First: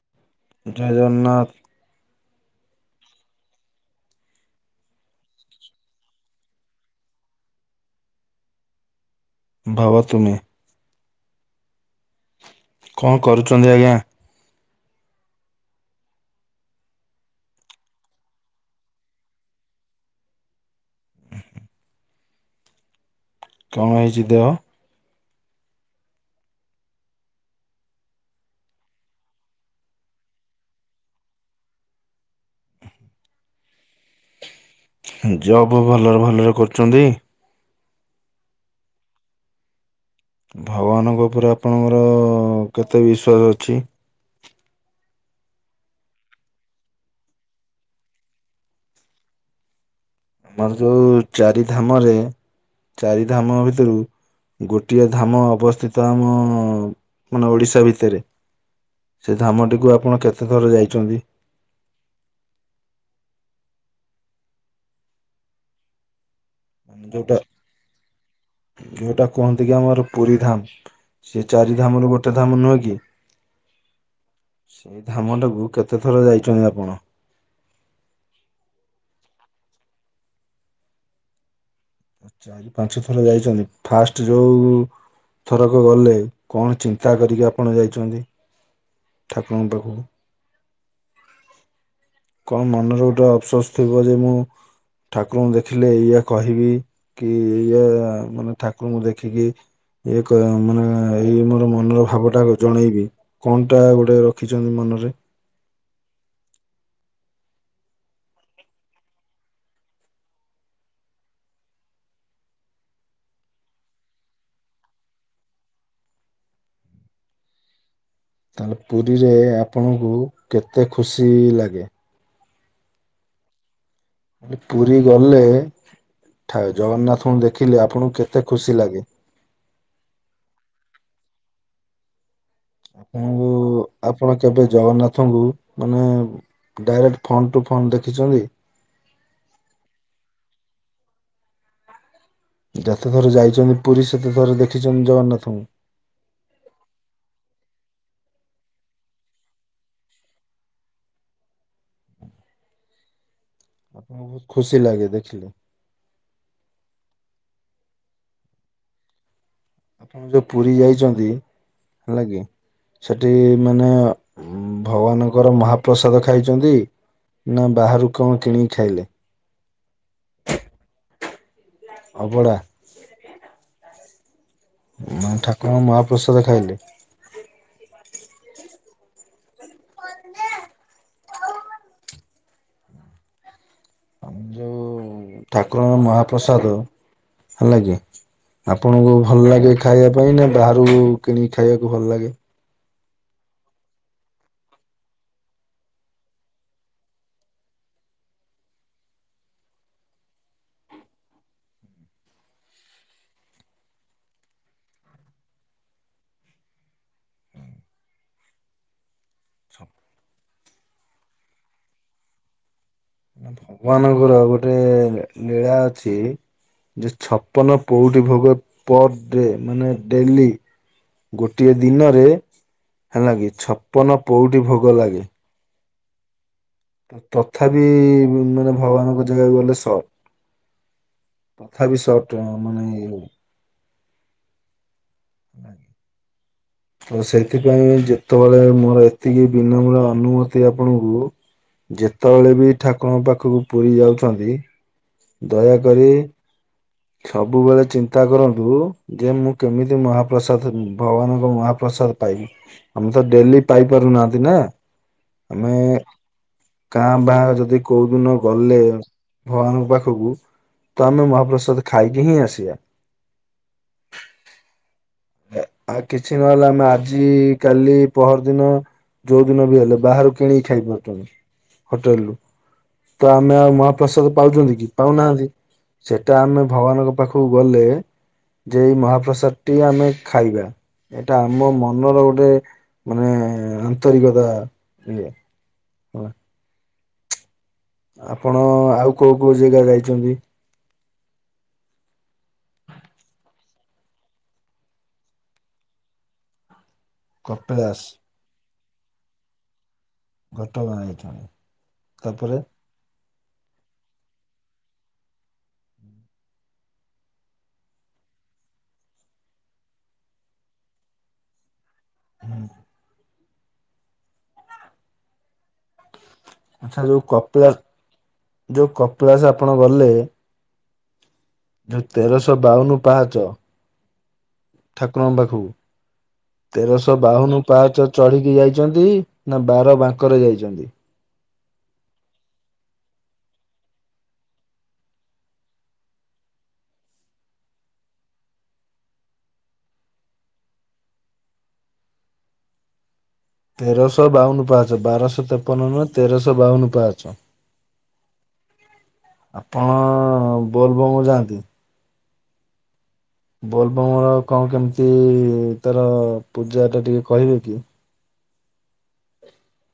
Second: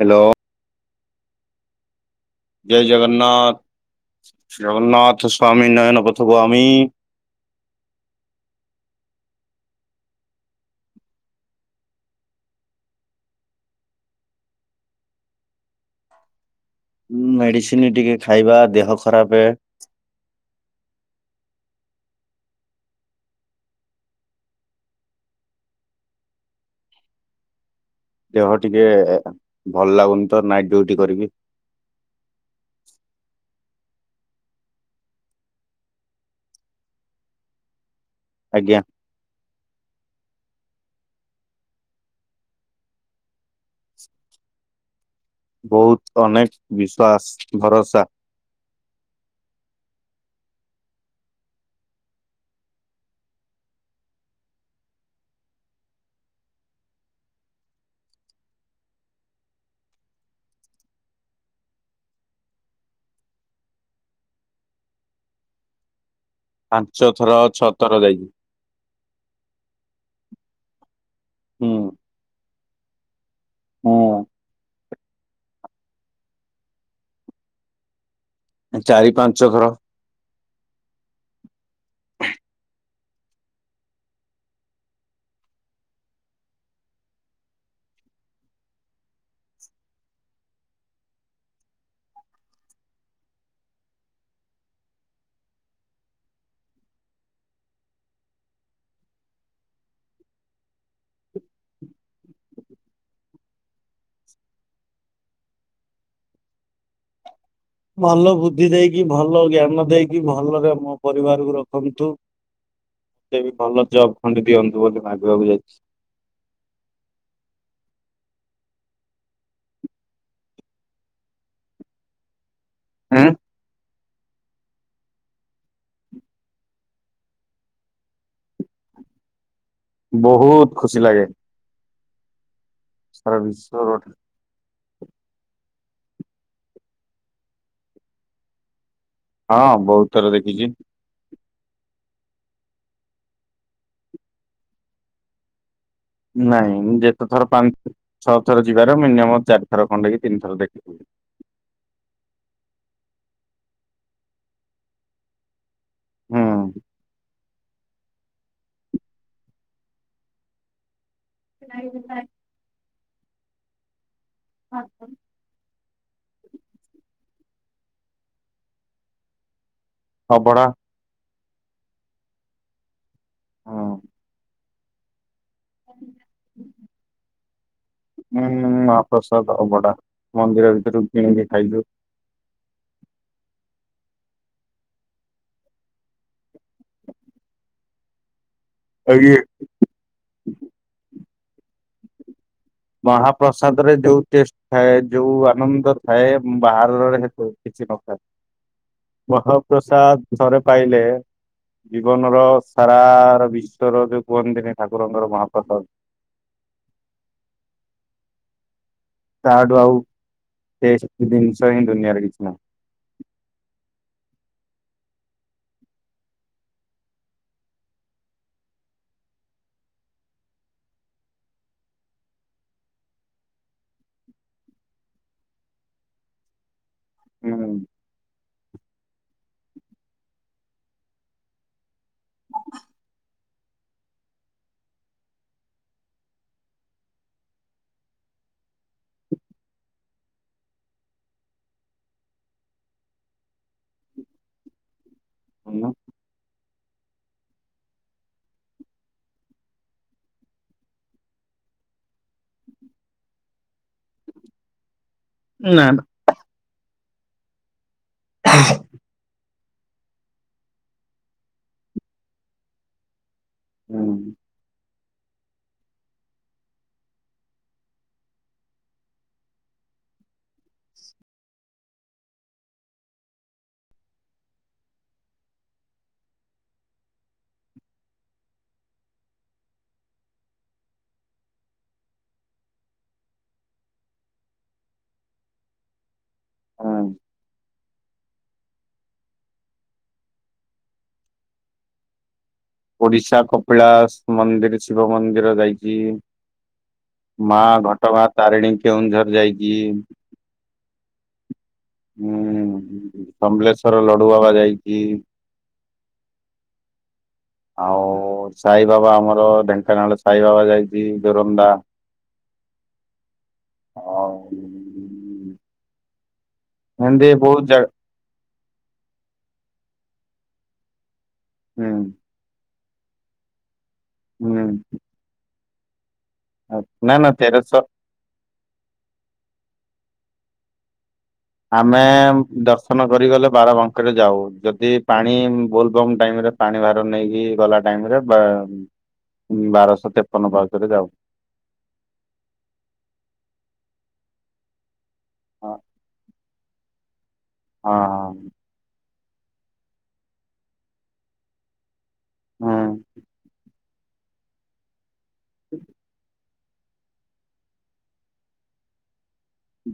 Hello. ଜୟ ଜଗନ୍ନାଥ‌। ଜୟ ଜଗନ୍ନାଥ। ଜଗନ୍ନାଥ ସ୍ଵାମୀ ନୟନ ପଥଗାମୀ। ଭଵ ତୁମେ। କଣ କରୁଛନ୍ତି ଆଜ୍ଞା? ମେଡିସିନ ଟିକେ ଖାଇବା ଦେହ ଖରାପେ‌। କ ହେଇଛି ଦେହ? ଦେହ ଟିକେ ଭଲ ଲାଗୁନିତ ନାଇଟ୍ ଡ୍ୟୁଟି କରିବି। ଜବ୍ ଭଲରେ ଭଲରେ କରୁଚନ୍ତି। ଆଜ୍ଞା। ଭଗବାନଙ୍କ ଉପରେ ଆପଣଙ୍କର କେତେ ବିସ୍ୱାସ ଅଛି? ବୋହୁତୁ, ଅନେକ, ବିଶ୍ୱାସ ଭରସା। ବନ୍ଧୁ ଚାରି ଧାମରେ। ଚାରି ଧାମ ଭିତରୁ ଗୋଟିଏ ଧାମ ଅବସ୍ଥିତ ଆମ ମାନେ ଓଡିଶା ଭିତେରେ। ସେ ଧାମଟିକୁ ଆପଣ କେତେ ଥର ଯାଇଛନ୍ତି? ପାଞ୍ଚ ଯୋଉଟା ଥରଆଉ ଛଅ ଥର ଯାଇଛି। ଯୋଉଟା କୁହନ୍ତି କି ଆମର ପୁରୀ ଧାମ୍। ସେ ଚାରି ଧାମ ରୁ ଗୋଟେ ଧାମ ନୁହେଁ କି? ହଁ। ଧାମଟାକୁ କେତେ ଥର ଯାଇଚନ୍ତି ଆପଣ? ଚାରି ପାଞ୍ଚ ଘର। ପାଞ୍ଚ ଥର ଯାଇଚନ୍ତି। ଫାଷ୍ଟେ ଯୋଉ ଥରକ ଗଲେ କଣ ଚିନ୍ତା କରିକି ଆପଣ ଯାଇଛନ୍ତି। ଠାକୁରଙ୍କ ପାଖକୁ? କ ମନରେ ଗୋଟେ ଅପସୋସ ଥିବ ଯେ ମୁଁ ଠାକୁରଙ୍କୁ ଦେଖିଲେ ଏଇଆ କହିବି। କି ଏଇଆ ମାନେ ଠାକୁରଙ୍କୁ ଦେଖିକି ଏ କରେ ମାନେ ଏଇ ମୋର ମନର ଭାବ ଟା ଜଣେଇବି। କଣଟା ଗୋଟେ ରଖିଛନ୍ତି ମନରେ? ଭଲ ବୁଦ୍ଧି ଦେଇକି, ଭଲ ଜ୍ଞାନ ଦେଇକି, ଭଲରେ ମୋ ପରିବାରକୁ ରଖନ୍ତୁ। ଏଟା ବି ଭଲ ଜବ୍ ଖଣ୍ଡେ ଦିଅନ୍ତୁ ବୋଲି ଭାବିବାକୁ ଯାଇଚି। ତାହେଲେ ପୁରୀରେ ଆପଣଙ୍କୁ କେତେ ଖୁସି ଲାଗେ? ହୁଁ? ପୁରୀ ଗଲେ। ଠା ଜଗନ୍ନାଥଙ୍କୁ ଦେଖିଲେ ଆପଣଙ୍କୁ କେତେ ଖୁସି ଲାଗେ? ବୋହୁତୁ ଖୁସି ଲାଗେ। ସାରା ଆପଣଙ୍କୁ। ବିଶ୍ୱର ଆପଣ କେବେ ଜଗନ୍ନାଥଙ୍କୁ ମାନେ ଡାଇରେକ୍ଟ ଫଣ୍ଡ ଟୁ ଫଣ୍ଡ ଦେଖିଚନ୍ତି? ହଁ ବୋହୁତୁ ଥର ଦେଖିଚି। ଯେତେଥର ଯାଇଚନ୍ତି ପୁରୀ ସେତେଥର ଦେଖିଛନ୍ତି ଜଗନ୍ନାଥଙ୍କୁ? ନାଇଁ ଯେତେ ଥର ପାଞ୍ଚ ଛଅ ଥର ଯିବାର ମିନିୟମ ଚାରିଥର ଖଣ୍ଡେକି ତିନି ଥର ଦେଖୀଚି। ଖୁସି ଲାଗେ ଦେଖିଲେ। ହୁଁ। ଆପଣ ଯୋଉ ପୁରୀ ଯାଇଚନ୍ତି ହେଲାକି ସେଠି ମାନେ ଭଗବାନଙ୍କର ମହାପ୍ରସାଦ ଖାଇଚନ୍ତି ନା ବାହାରୁ କଣ କିଣିକି ଖାଇଲେ? ଅବଡା। ଅବଡା। ହୁଁ ନା ଠାକୁରଙ୍କ ମହାପ୍ରସାଦ ଖାଇଲେ। ହୁଁ ମହାପ୍ରସାଦ ଅବଡା ମନ୍ଦିର ଭିତରୁ କିଣିକି ଖାଇଲୁ। ଯୋଉ ଠାକୁରଙ୍କ ମହାପ୍ରସାଦ ହେଲା କି ଆପଣଙ୍କୁ ଆଉ ଇଏ ଭଲ ଲାଗେ ଖାଇବା ପାଇଁ ନା ବାହାରୁ କିଣିକି ଖାଇବାକୁ ଭଲ ଲାଗେ? ମହାପ୍ରସାଦ ରେ ଯୋଉ ଟେଷ୍ଟ ଥାଏ ଯୋଉ ଆନନ୍ଦ ଥାଏ ବାହାରରେ ହେତୁ କିଛି ନଥାଏ ମହାପ୍ରସାଦ ଥରେ ପାଇଲେ ଜୀବନ ର ସାରାର ବିଶ୍ଵର ଯୋଉ କୁହନ୍ତିନି ଠାକୁରଙ୍କର ମହାପ୍ରସାଦ ତାଠୁ ଆଉ ଟେଷ୍ଟ ଜିନିଷ ହିଁ ଦୁନିଆରେ କିଛି ନାହିଁ। ଭଗବାନଙ୍କର ଆଉ ଗୋଟେ ଲୀଳା ଅଛି। ଯେ ଛପନ ପୋଉଟି ଭୋଗ ପର ଡେ ମାନେ ଡେଲି ଗୋଟିଏ ଦିନରେ ହେଲା କି ଛପନ ପୋଉଟି ଭୋଗ ଲାଗେ। ତଥାପି ହୁଁ ମାନେ ଭଗବାନଙ୍କ ଜାଗାକୁ ଗଲେ ସଟ ତଥାପି ସଟ ମାନେ [unintelligible] ତ ସେଥିପାଇଁ ଯେତେବେଳେ ମୋର ଏତିକି ବିନମ୍ର ଅନୁମତି ଆପଣଙ୍କୁ ଯେତେବେଳେ ବି ଠାକୁରଙ୍କ ପାଖକୁ ପୁରୀ ଯାଉଛନ୍ତି। ଦୟାକରି। ସବୁବେଳେ ଚିନ୍ତା କରନ୍ତୁ ଯେ ମୁଁ କେମିତି ମହାପ୍ରସାଦ ଭଗବାନଙ୍କ ମହାପ୍ରସାଦ ପାଇବି। ଆମେ ତ ଡେଲି ପାଇ ପାରୁନାହାନ୍ତି ନା। ଆମେ କା ଭାଁ ଯଦି କୋଉ ଦିନ ଗଲେ ଭଗବାନଙ୍କ ପାଖକୁ ତ ଆମେ ମହାପ୍ରସାଦ ଖାଇକି ହିଁ ଆସିବା। ହୁଁ। ଆ କିଛି ନହେଲା ଆମେ ଆଜି କାଲି ପହର ଦିନ ଯୋଉ ଦିନ ବି ହେଲେ ବାହାରୁ କିଣିକି ଖାଇପାରୁଛନ୍ତି ହୋଟେଲରୁ। ତ ଆମେ ଆଉ ମହାପ୍ରସାଦ ପାଉଛନ୍ତି କି ପାଉନାହାନ୍ତି। ସେଟା ଆମେ ଭଗବାନଙ୍କ ପାଖକୁ ଗଲେ ଯେ ଏଇ ମହାପ୍ରସାଦ ଟି ଆମେ ଖାଇବା। ଏଇଟା ଆମ ମନର ଗୋଟେ ମାନେ ଆନ୍ତରିକତା ଇଏ। ହୁଁ। ହୁଁ। ଆପଣ ଆଉ କୋଉ କୋଉ ଜାଗା ଯାଇଛନ୍ତି? ଓଡିଶା କପିଳାସ ମନ୍ଦିର ଶିବ ମନ୍ଦିର ଯାଇଛି। ମା କପିଳାସ ଘଟଗାଁ ତାରିଣୀ କେଉଁଝର ଯାଇଛି। ଘଟଗାଁ ଯାଇଛନ୍ତି। ତାପରେ ହୁଁ ସମଲେଶ୍ଵର ଲଡୁ ବାବା ଯାଇଛି। ଆଉ ସାଇବାବା ଆମର ଢେଙ୍କାନାଳ ସାଇବାବା ଯାଇଚି ଦୋରନ୍ଦା। ହୁଁ। [unintelligible] ଆଚ୍ଛା ଯୋଉ ଏମିତି ବହୁତ କପିଳା ଜାଗା ଯୋଉ କପିଳାସ ଆପଣ ଗଲେ। ହୁଁ ଯୋଉ ତେରଶହ ବାଉନ ପାହାଚ। ହୁଁ ଠାକୁରଙ୍କ ପାଖକୁ ନା ତେରଶହ ନା ବାଉନ ତେରଶହ ପାହଚ ଚଢ଼ିକି ଯାଇଚନ୍ତି ନା ବାର ବାଙ୍କରେ ଯାଇଚନ୍ତି। ଆମେ ଦର୍ଶନ କରିଗଲେ ବାରବାଙ୍କରେ ଯାଉ ଯଦି ପାଣି ବୋଲବମ୍ ଟାଇମରେ ପାଣି ଭାର ନେଇକି ଗଲା ଟାଇମ୍ ରେ ବା ବାରଶହ ତେପନ ପାଉଚରେ ଯାଉ। ତେରଶହ ବାଉନ ପାହଚ ବାରଶହ ହଁ ତେପନ ନୁହେଁ ତେରଶହ ବାଉନ ପାହଚ। ହଁ। ହଁ। ଆପଣ ବୋଲବମ୍ ଯାଆନ୍ତି? ହୁଁ। ବୋଲବମ୍ ର କଣ କେମିତି ତାର ପୂଜାଟା ଟିକେ କହିବେ କି?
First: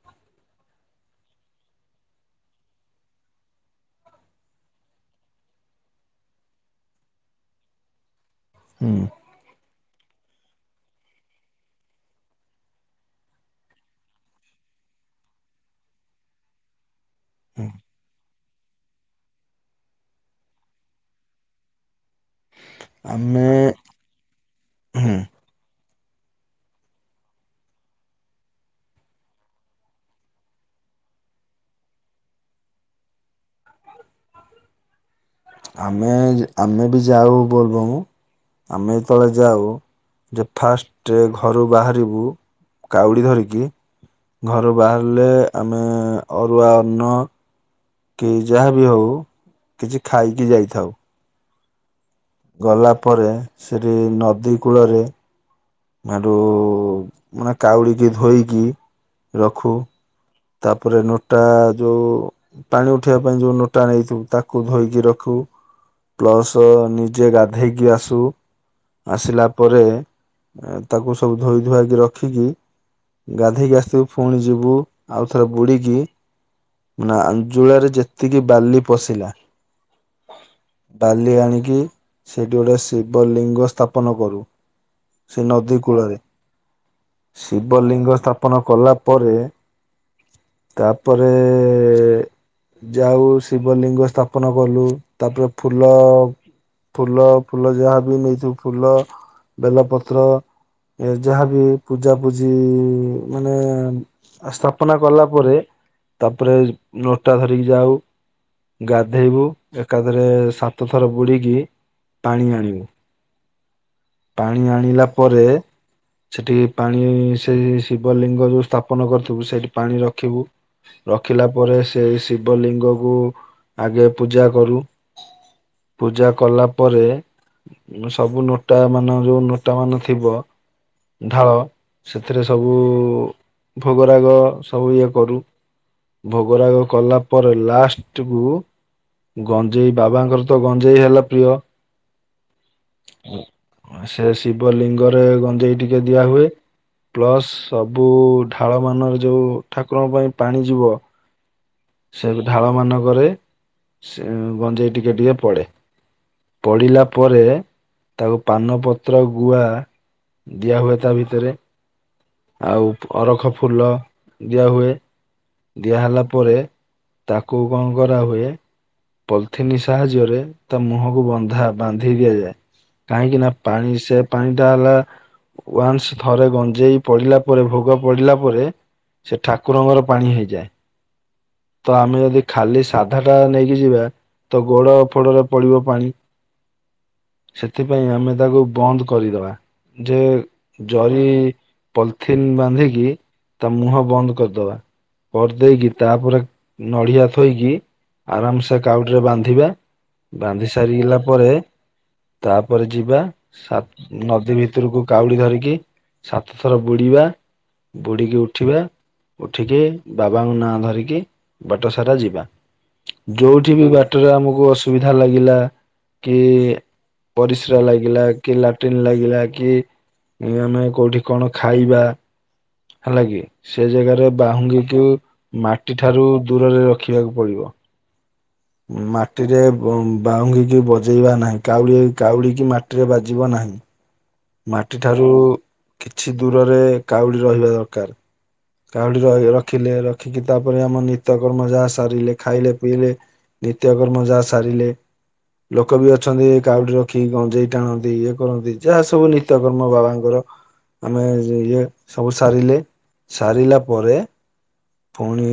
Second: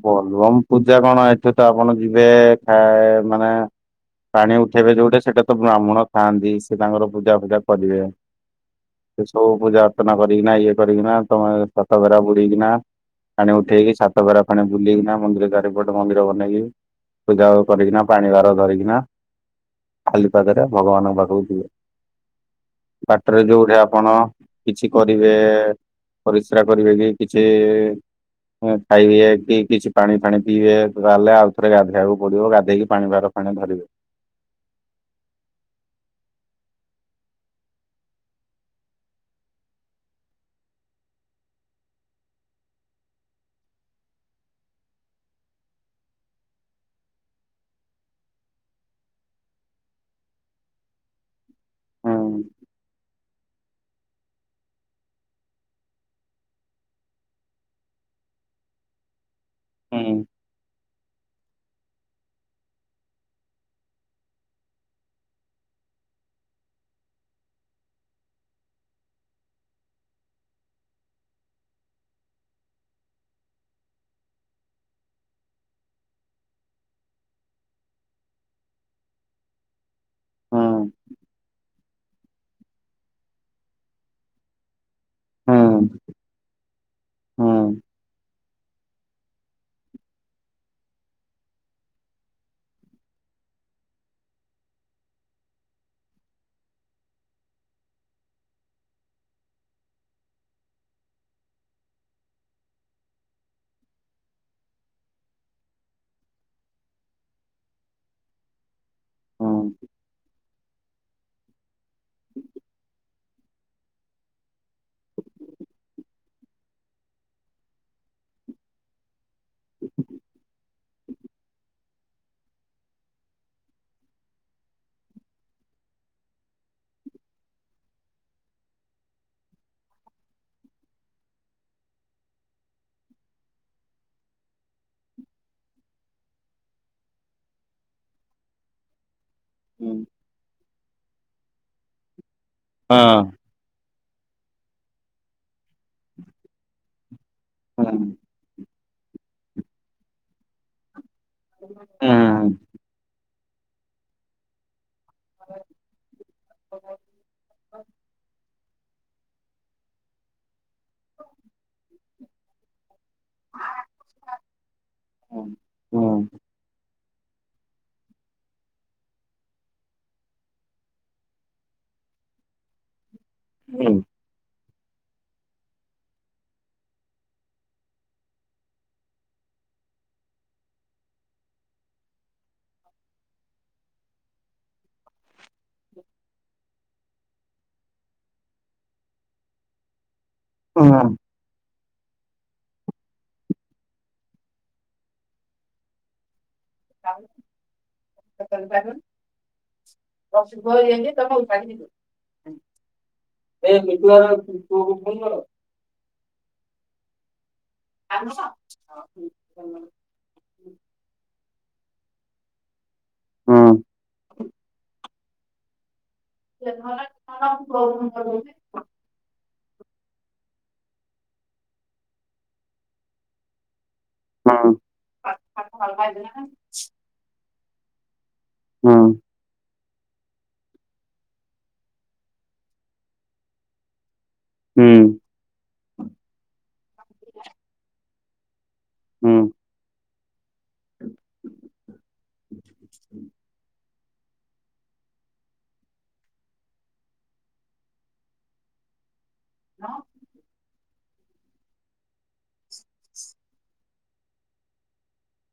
ବୋଲବମ୍ ପୂଜା କଣ ଏଠି ତ ଆପଣ ଯିବେ ଖାଏ ମାନେ ପାଣି ଉଠେଇବେ ଯୋଉଠେ ସେଠି ତ ବ୍ରାହ୍ମଣ ଥାଆନ୍ତି ସେ ତାଙ୍କର ପୂଜା ଫୂଜା କରିବେ। ହୁଁ। ସେ ସବୁ ପୂଜା ଅର୍ଚ୍ଚନା କରିକିନା ଇଏ କରିକିନା ତମେ ସାତ ଘେରା ବୁଡିକିନା ପାଣି ଉଠେଇକି ସାତ ଘେରା [unintelligible] ବୁଲିକିନା ମନ୍ଦିର ଚାରି ପଟ ମନ୍ଦିରକୁ ଅନେଇକି ପୂଜା ହୁଁ କରିକିନା ପାଣି ବାର ଧରିକିନା ଖାଲି ପାଦରେ ଭଗବାନଙ୍କ ପାଖକୁ ଯିବେ ବାଟରେ ଆମେ ଯୋଉଠି ଆ ଆପଣ କିଛି ହୁଁ କରିବେ ପରିସ୍ରା କରିବେ କି କିଛି ହୁଁ ଖାଇବି କି କିଛି ପାଣି ଫାଣି ପିଇବେ ତାହେଲେ ଆଉ ଥରେ ଗାଧେଇବାକୁ ପଡିବ ଗାଧେଇକି ପାଣି ଭାର ଫୁଣି ଧରିବେ। ଆମେ ଆମେ ବି ଯାଉ ବୋଲବମ୍ ଆମେ ଯେତେବେଳେ ଯାଉ ଯେ ଫାଷ୍ଟ ଘରୁ ବାହାରିବୁ କାଉଡ଼ି ଧରିକି ଘରୁ ବାହାରିଲେ ଆମେ ଅରୁଆ ଅନ୍ନ କି ଯାହା ବି ହଉ କିଛି ଖାଇକି ଯାଇଥାଉ। ହୁଁ ଗଲା ପରେ ସେଠି ନଦୀ କୂଳରେ ଆଡ଼ୁ ମାନେ କାଉଡ଼ିକି ଧୋଇକି ରଖୁ ହୁଁ। ତାପରେ ନୋଟା ଯୋଉ ପାଣି ଉଠେଇିବା ପାଇଁ ଯୋଉ ନୋଟା ନେଇଥିବୁ ତାକୁ ଧୋଇକି ରଖୁ। ପ୍ଲସ ନିଜେ ଗାଧେଇକି ଆସୁ। ଆସିଲା ପରେ ଏଁ ତାକୁ ସବୁ ଧୋଇ ଧୁଆକି ରଖିକି ଗାଧେଇକି ଆସିଥିବୁ ଫୁଣି ଯିବୁ। ଆଉ ଥରେ ବୁଡିକି ନା ଆଞ୍ଜୁଳାରେ ଯେତିକି ବାଲି ପଶିଲା ହୁଁ ବାଲି ଆଣିକି ସେଠି ଗୋଟେ ଶି ଶିବିଲିଙ୍ଗ ସ୍ଥାପନ କରୁ ସେ ନଦୀ କୂଳରେ ହୁଁ ଶିବଲିଙ୍ଗ ସ୍ଥାପନ କଲା ପରେ ତାପରେ ଏ ଯାଉ ଶିବଲିଙ୍ଗ ସ୍ଥାପନ କଲୁ ତାପରେ ଫୁଲ ଫୁଲ ଫୁଲ ଯାହାବି ନେଇଥିବୁ ଫୁଲ ବେଲପତ୍ର ଏ ଯାହା ବି ପୂଜାପୂଜି ମାନେ ସ୍ଥାପନା କଲା ପରେ ତାପରେ ନଅଟା ଧରିକି ଯାଉ। ଗାଧେଇବୁ ହୁଁ ଏକାଥରେ ସାତ ଥର ବୁଡିକି। ପାଣି ଆଣିବେ, ପାଣି ଆଣିଲା ପରେ ସେଠି ପାଣି ସେ ଶିବ ଲିଙ୍ଗ ଯୋଉ ସ୍ଥାପନ କରିଥିବୁ ସେଇଠି ପାଣି ରଖିବୁ। ରଖିଲା ପରେ ସେଇ ଶିବ ଲିଙ୍ଗ କୁ ଆଗେ ପୂଜା କରୁ। ପୂଜା କଲା ପରେ ସବୁ ନୋଟା ମାନ ଯୋଉ ନୋଟା ମାନ ଥିବ, ଢାଳ ସେଥିରେ ସବୁ ଭୋଗରାଗ ସବୁ ଇଏ କରୁ। ଭୋଗରାଗ କଲା ପରେ ଲାଷ୍ଟକୁୁ ଗଞ୍ଜେଇ ହୁଁ। ବାବାଙ୍କର ତ ଗଞ୍ଜେଇ ହେଲା ପ୍ରିୟ। ହଁ। ସେ ଶିବ ଲିଙ୍ଗରେ ଗଞ୍ଜେଇ ଟିକେ ଦିଆ ହୁଏ। ପ୍ଲସ୍ ହଁ ହୁଁ ସବୁ ଢାଳମାନରେ ଯଉ ଠାକୁରଙ୍କ ପାଇଁ ପାଣି ଯିବ। [unintelligible] ସେ ଢାଳ ମାନଙ୍କରେ ଗଞ୍ଜେଇ ଟିକେ ଟିକେ ପଡ଼େ ପଡ଼ିଲା ପରେ ତାକୁ ପାନପତ୍ର ଗୁଆ ଦିଆହୁଏ ତାଭିତରେ। ଆଉ ଅରଖ ଫୁଲ ଦିଆହୁଏ ହୁଁ ହୁଁ ଦିଆହେଲା ପରେ ତାକୁ କଣ କରାହୁଏ ପଲିଥିିନ ସାହାଯ୍ୟରେ ତା ମୁହଁକୁ ବନ୍ଧା ବାନ୍ଧି ଦିଆଯାଏ। କାହିଁକି ନା ପାଣି ହୁଁ। ସେ ପାଣି ଟା ଅଲଗା। ୱନ୍ସ ଥରେ ଗଞ୍ଜେଇ ପଡିଲା ପରେ ଭୋଗ ପଡିଲା ପରେ ସେ ଠାକୁରଙ୍କର ପାଣି ହେଇଯାଏ। ତ ଆମେ ଯଦି ଖାଲି ସାଧା ଟା ନେଇକି ଯିବା ତ ଗୋଡ ଫୋଡରେ ପଡିବ ପାଣି। ସେଥିପାଇଁ ଆମେ ତାକୁ ବନ୍ଦ କରିଦବା ଯେ ହୁଁ ଜରି ପଲିଥିନ୍ ବାନ୍ଧିକି ତା ମୁହଁ ବନ୍ଦ କରିଦବା କରିଦେଇକି ତାପରେ ନଡ଼ିଆ ଥୋଇକି ଆରାମସେ କାଉଟିରେ ବାନ୍ଧିବା। ବାନ୍ଧି ସାରିଲା ପରେ ତାପରେ ଯିବା ନଦୀ ଭିତରକୁ କାଉଡ଼ି ଧରିକି। ସାତଥର ବୁଡିବା ବୁଡିକି ଉଠିବା ଉଠିକି ବାବାଙ୍କ ନାଁ ଧରି ବାଟ ସାରା ଯିବା, ଯୋଉଠି ହୁଁ ବି ବାଟରେ ଆମକୁ ଅସୁବିଧା ଲାଗିଲା କି ପରିସ୍ରା ଲାଗିଲା କି ଲା ଟିନ ଲାଗିଲା କି ଆମେ କୋଉଠି କଣ ଖାଇବା ହେଲା କିି ସେ ଜାଗାରେ ବାହୁଙ୍ଗିକୁ ମାଟି ଠାରୁ ଦୂରରେ ରଖିବାକୁ ପଡିବ। ହୁଁ ହୁଁ ହଁ ମା ମାଟିରେ ବାଉଙ୍ଗିକି ବଜେଇବା ନାହିଁ କାଉଡ଼ି କାଉଡ଼ିକି ମାଟିରେ ବାଜିବ ନାହିଁ। ମାଟି ହୁଁ ଠାରୁ କିଛି ଦୂରରେ କାଉଡ଼ି ରହିବା ଦରକାର। କାଉଡି ହୁଁ ରଖିଲେ ରଖିକି ତାପରେ ଆମ ନିତ୍ୟକର୍ମ ଯାହା ସାରିଲେ ଖାଇଲେ ପିଇଲେ ନିତ୍ୟ କ୍ରମ ଯା ଜା ସାରିଲେ। ଲୋକ ବି ଅଛନ୍ତି କାଉ ଡି ରଖି ଗଞ୍ଜେଇ ଟାଣନ୍ତି ଇଏ କରନ୍ତି ଯାହା ସବୁ ନି ନିତ୍ୟ କର୍ମ ବାବାଙ୍କର ଆମେ ଇଏ ସବୁ ସାରିଲେ ସାରିଲା ପରେ ପୁଣି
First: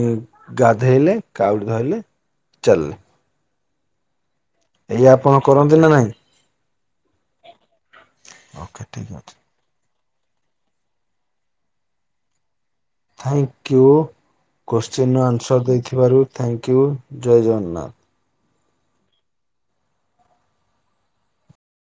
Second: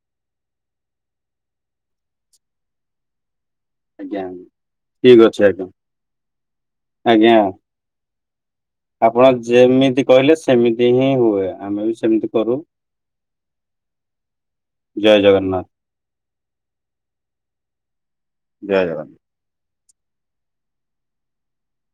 ଗାଧୋଇଲେ କାଉଡ଼ି ଧଇଲେ ଚାଲିଲେ। ଆଜ୍ଞା ଏଇଆ ଠିକ ଆପଣ ଅଛ ଆଜ୍ଞା କରନ୍ତି ନା ନାଇଁ ଆଜ୍ଞା। ଓକେ। ଠିକ ଆପଣ ଅଛି ଯେମିତି କହିଲେ ସେମିତି ହିଁ ହୁଏ ଆମେ ବି ସେମିତି କରୁ। ଥ୍ୟାଙ୍କୟୁ କୋଶ୍ଚିିନ୍ ଜୟ ଜଗନ୍ନାଥ। ଆନ୍ସର ଦେଇଥିବାରୁ ଥ୍ୟାଙ୍କ ୟୁ ଜୟ ଜଗନ୍ନାଥ୍। ଜୟ ଜଗନ୍ନାଥ୍।